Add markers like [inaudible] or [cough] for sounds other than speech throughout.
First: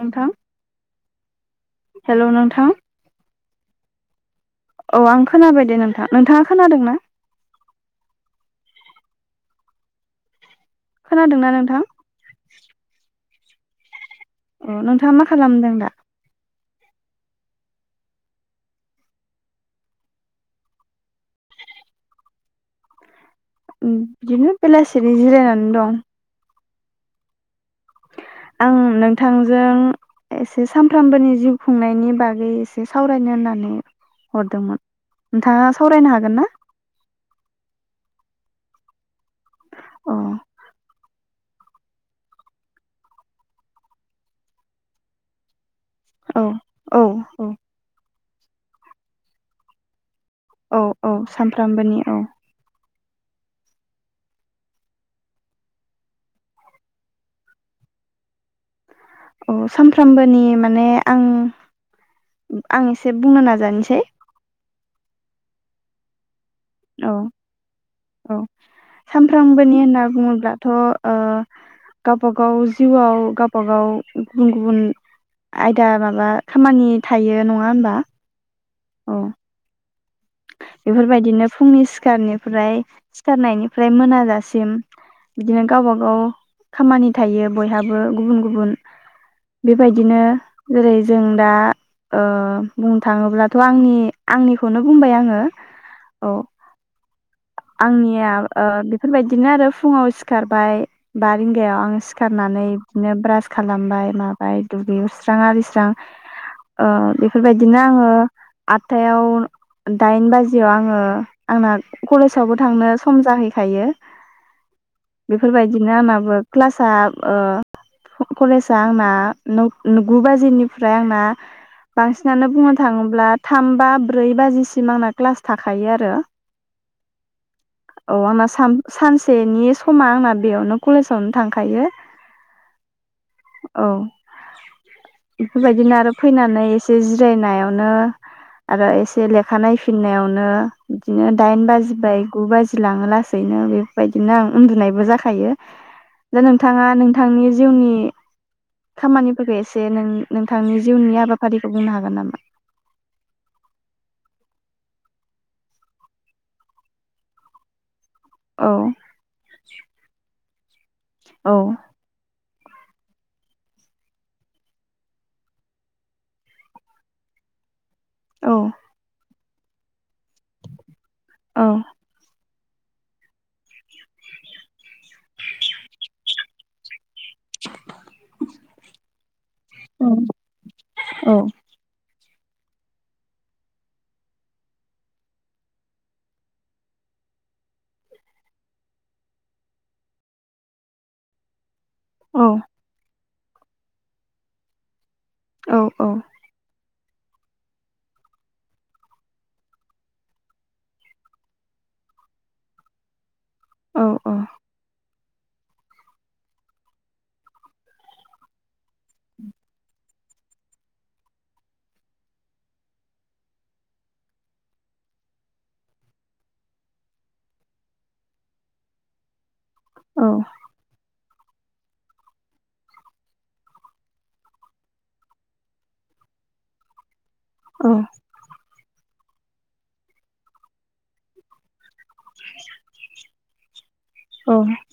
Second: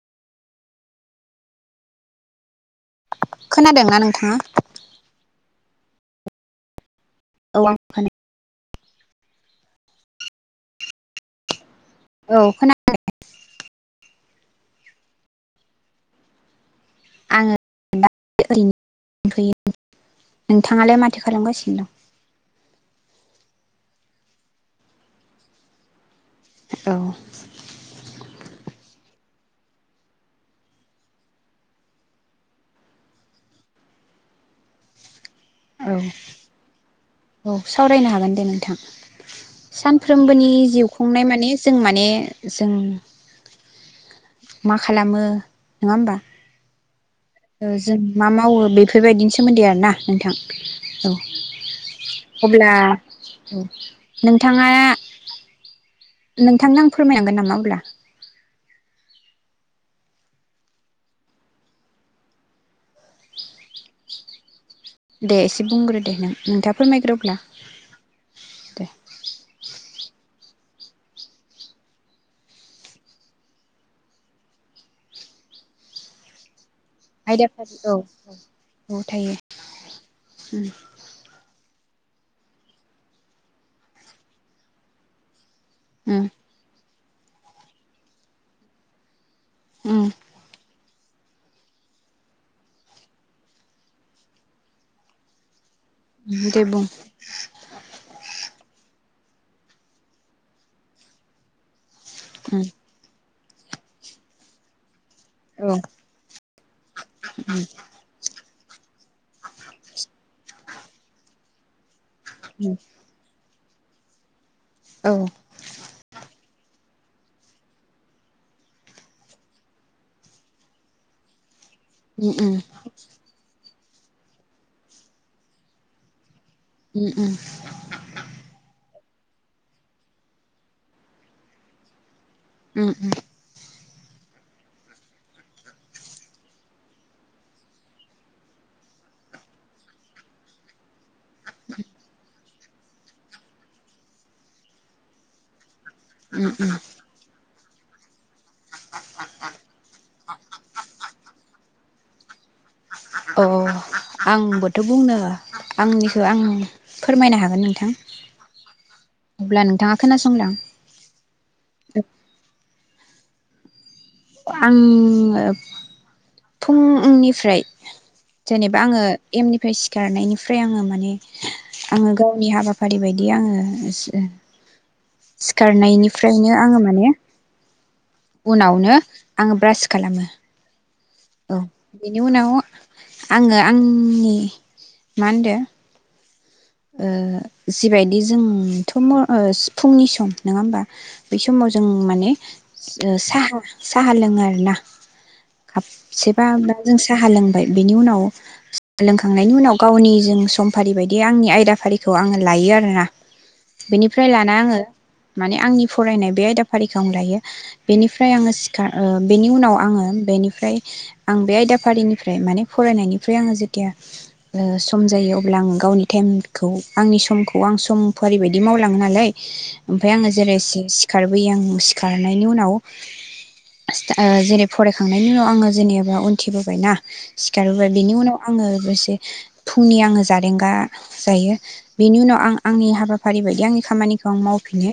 नोंथां हेल' नोंथां। खोनादोंना नोंथाङा। औ आं खोनाबाय दे नोंथां नोंथाङा खोनादों ना? औ आं खोनादों । खोनादोंना नोंथां? औ खोनादोदे। अ नोंथाङा मा खालामदों दा? आङो [unintelligible] ओरैनो दंथयो नोंथाङालाय माथो खालामगासिनो दं। बिदिनो बेलासि जिरायनानै दं। औ। आं नोंथांजों एसे सामफ्रामबोनि जिउ खुंनायनि बागै एसे सावरायनो होननानै हरदोंमोन। नोंथाङा औ सावरायनो हागोन ना औ सावरायनो हागोन दे नोंथां। अ सानफ्रोमबोनि जिउ खुंनाय मा ने जों माने जों मा खालामो नङा होमबा औ औ औ जों मा मावो बेफोर बायदिनि सोमोन्दै आरोना। नोंथां औ अब्ला। नोंथाङा नोंथांनो आं फोरमायनांगोन नामा अब्ला औ सानफ्रोमबोनि माने आं आं एसे बुंनो नाजानोसै दे एसे बुंग्रो दे नों नोंथाङा औ फोरमायग्रो अब्ला औ दे सामफ्रामबोनि होनना बुङोब्ला थ ओ गावबागाव जिउआव गावबागाव गुबुन गुबुन आयदा माबा खामानि थायो नङा आयदाफारि होमबा औ औ थायो बेफोर बायदिनो फुंनि सिखारनिफ्राय सिखारनायनिफ्राय मोनाजासिम बिदिनो गावबा गाव उम खामानि थायो बयहाबो गुबुन गुबुन बे उम बायदिनो जेरै जों दा ओह बुंनो थाङोब्लाथ आंनि आंनिखौनो बुंबाय आङो औ उम दे बुं आंनिया ओह बेफ बेफोरबायदिनो आरो फुङाव सिखारबाय बा रिंगायाव आं सिख उम सिखारनानै बिदिनो ब्रास खालामबाय माबाय दुगैयो सिफ स्रां औ आरिस्रां ओह औ बेफोरबायदिनो आङो आथथायाव दाइन बाजियाव आङो आंना कलेजावबो थांनो सम जाहै थायो अ बेफोरबायदिनो आंनाबो क्लास सा ओह कलेज आ आंना नौग-नौगु बाजिनिफ्राय आंना बांसिनानो बुंनो थाङोब्ला थाम बा ब्रै बाजिसि सिम आंना क्लास थाखायो आरो। औ आंना सान सानसेनि समा आंना बेयावनो कलेजावनो थांखायो। उम उम औ बेफोरबायदिनो आरो फैनानै एसे जिरायनायावनो आरो एसे लेख खा नाय फिननायावनो बिदिनो दाइन बाजि बाय गु बाजि लाङो लासैनो बेबायदिनो आं उन्दुनायबो जाखायो। दा नोंथाङा नोंथांनि जिउनि खामानिफोरखौ एसे नों नोंथांनि जिउनि हाबाफारिखौ बुंनो हागोन नामा? अह आंबोथ बुंनो आंनिखौ आं फोरमायनो हागोन नोंथां। औ अब्ला नोंथाङा खोनासंलां। औ। आङो फुंनिफ्राय। औ जेनेबा आङो। एम निफ्राय सिखारनायनिफ्राय आङो माने। औ आङो गावनि हाबाफ फारि बायदि आङो सिओ सिखारनायनिफ्रायनो आङो माने उनावनो आं ब्रास खालामो। औ। बेनि उनाव आङो आंनि मा होनदों। ओ जिबायदि जोंथ' फुंनि सम नङा होमबा बै समाव। जों माने औ साहा साहा लोङो आरो ना। औ खाबसेबा [unintelligible] जों साहा लोंबाय बेनि उनाव साह लोंखांनायनि उनाव गावनि जों समफारि बायदि आंनि आइ बे हाबाफारिखौ आङो लायो आरोना। बेनिफ्राय औ लाना आङो। माने आंनि फरायनाय बे आयदाफारिखौ आं लायो बेनिफ्राय आङो था ओ बेनि उनाव आङो बेनिफ्राय आं बे आयदाफारिनिफ्राय माने फरायनायनिफ्राय आङो जेथिया ओ सम जायो अब्ला आं गावनि टाइम। खौ आंनि समखौ आं सम फारिबायदि मावलाङो नालाय। ओमफ्राय औ आङो जेरै सि-सिखार बै आं सिखारनायनि उनाव ओ जेरै फरायखांनायनि उनाव आङो जेनेबा उनथिबोबायना। सिखारबोबाय बेनि उनाव आङो दसे। फुंनि आङो जारेंगा। जायो। बेनि उनाव आं आंनि हाबाफारि बायदि आंनि खामानिखौ आं औ मावफिनो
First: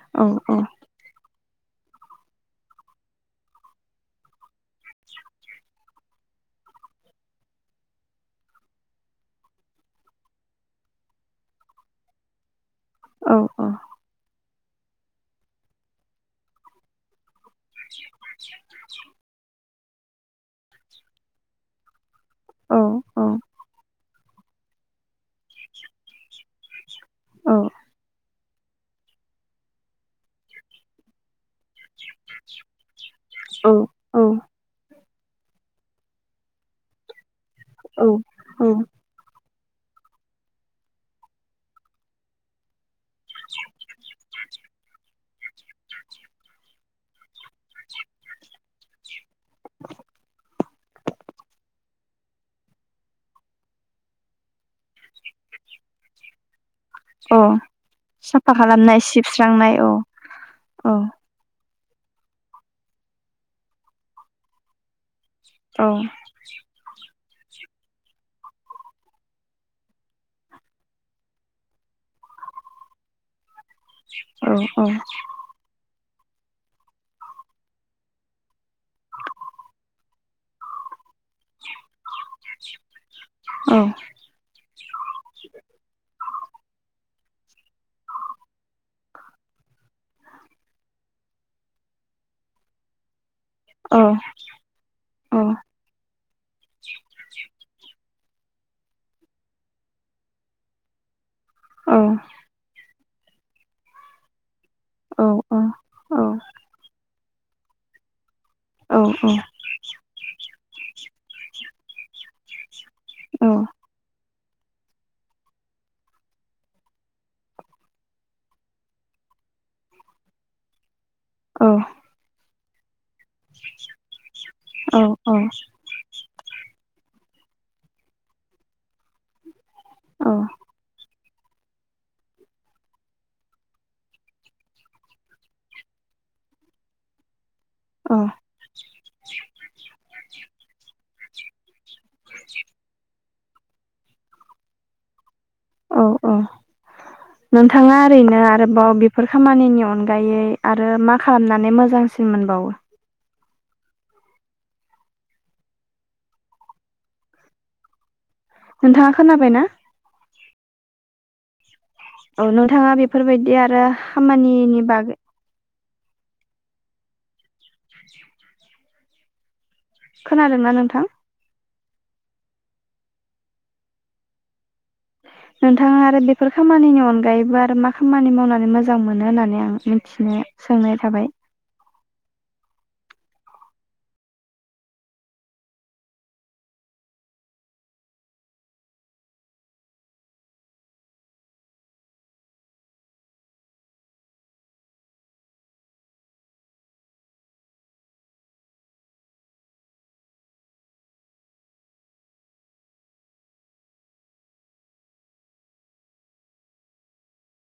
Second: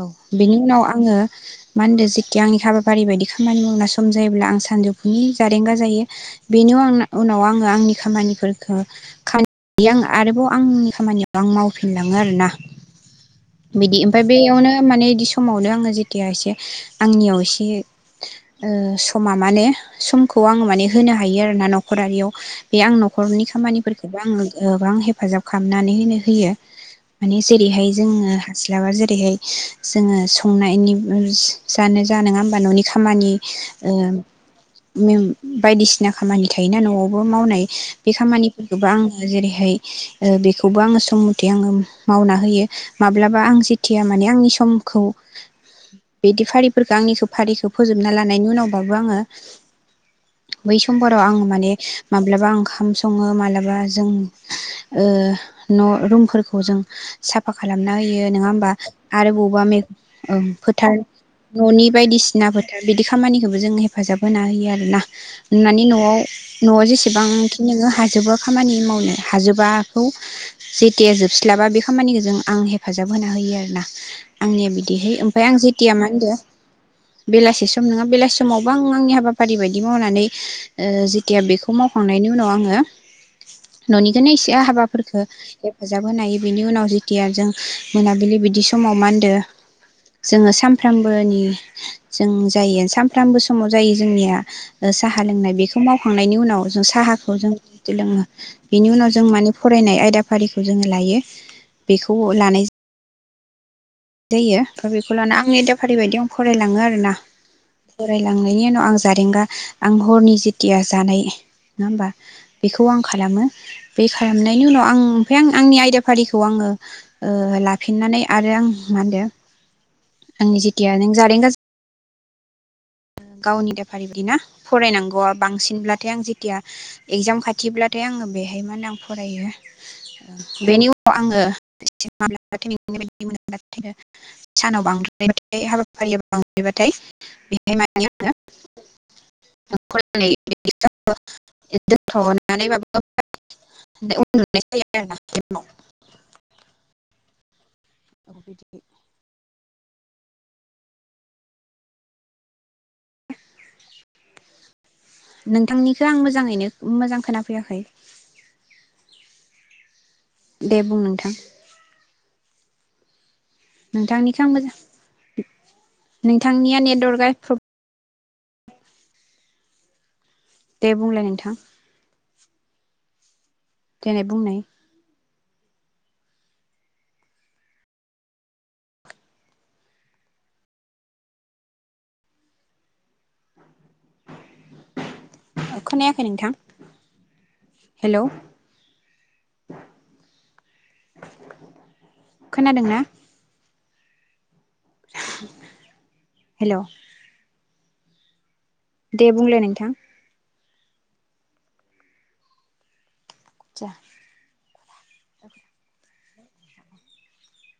औ बेनि उनाव आङो मा होनदों जेथिया आंनि हाबाफारि बायदि खामानि मावना सम जायोब्ला आं सानजौफुनि जारेंगा जायो बेनि आं उनाव आङो आंनि खामानिफोरखौ खायो आङो आरोबाव आंनि खामानियाव आं मावफिनलाङो आरोना। बिदि ओमफाय बेयावनो माने इदि समावनो आङो जेथिया एसे आंनियाव ए बे ओ समा माने। समखौ आङो माने होनो हायो आरो ना नखरारियाव। बे आं नखरनि खामानिफोरखौ। आं [inaudible] गोबां हेफाजाब खालामनानै होनो होयो। माने जेरैहाय जोङो। हास्लाबा जेरैहाय जोङो संनायनि। जेयानो जा नङा होमबा न'नि खामानि। बायदिसिना खामानि थायोना न'आवबो मावनाय। औ बे खामानिफोरखौबो आङो जेरै। बेखौबो आङो सम मथे आङो मावना होयो माब्लाबा आं जेथिया माने आंनि समखौ बिदि फारिफोरखौ आंनिखौ फारिखौ फोजोबना लानायनि उनावबाबो आङो। [inaudible] बै समफोराव आं माने माब्लाबा ओंखाम सङो माब्लाबा जों। ओ न' रुमफोरखौ जों। औ साफा खालामना होयो नङा साफा होमबा खालामनाय आरो सिबस्रांनाय बुवाबा औ [inaudible] औ न'नि बायदिसिना फोथार बिदि खामानिखोबो जों हेफाजाब होना होयो आरो ना । नुनानै नआव न'आव जेसे एसेबां खिनिखो हाजोबो खामानि मावनो हाजोबाखौ जेथिया जोबस्लाबा बे खामानिखौ जों आं हेफाजाब होना होयो आरोना । औ आंनिया औ बिदिहै ओमफ्राय आं जिथिया दो बेलासि सम नङा बेलासि समावबो आं आंनि हाबाफारि बायदि मावनानै ओ जि थिया बेखौ मावखांनायनि उनाव आङो औ ननिखौनो एसे हाबाफोरफोरखो हेफाजाब होनो हायो बेनि उनाव जि थिया जों मोनाबिलि बिदि समाव मा होनदो जोङो सानफ्रोमबोनि जों जायो सानफ्रोमबो समाव औ जायो जोंनिया साहा लोंनाय बेखौ मावखांनायनि उनाव जों साहाखौ जों लोङो । [inaudible] बिनि उनाव जों माने फरायनाय आयदा फारिखौ जोङो लायो । औ बेखौ लानाय जायो । ओमफ्राय बेखौ औ लानानानै औ आंनि आयदाफारि औ बायदि आं फरायलाङो आरोना फराय लांनायनि उनाव आं औ जारेंगा आं हरनि जिथिया जानाय नङा होमबा बेखौ खौ आं खालामो बे खालामनायनि उनाव आं ओमफ्राय आं आंनि आयदाफारिखौ आङो लाफिननानै आरो आं मा होनदो आंनि जिथिया नों जारेंगा औ गावनि बेफारि बादिना फरायनांगौआ औ बांसिनब्लाथाय आं जेथिया एगजाम खाथिब्लाथाय आङो बेहाय मा होनो आं फरायो बेनि उन आंयो सानाव बांद्रायायबथाय हाबाफारिया बांद्रायबाथाय बेहाय [unintelligible] [unintelligible] [unintelligible] दोनथनानैबाबो उन्दुनाय जायो आरो ना बेनि उनाव [unintelligible] औ औ नों बिथाङा ओरैनो आरोबाव बेफोर खामानिनि अन अनगायै आरो मा खालामनानै मोजांसिन मोनबावो नोंथांनिखौ आं मोजाङैनो मोजां खोनाफैयाखै। नोंथाङा खोनाबाय ना? दे बुं नोंथां। औ नोंथाङा बेफोरबायदि बिदि आरो नोंथांनिखौ आं मोजां खामानिनि बागै नोंथांनिया नेदवर्कआ प्र [inaudible] खोनादोंना दे नोंथां? बुंलाय नोंथां देनाय बुंनाय। नोंथाङा आरो बेफोर खामानिनि अनगायैबो आरो मा खामानि मावनानै मोजां मोनो होननानै आं मिथिनाय सोंनाय थाबाय। खोनायाखै नोंथां हेल' खोनादों ना? हेल'। दे बुंलाय नोंथां। जा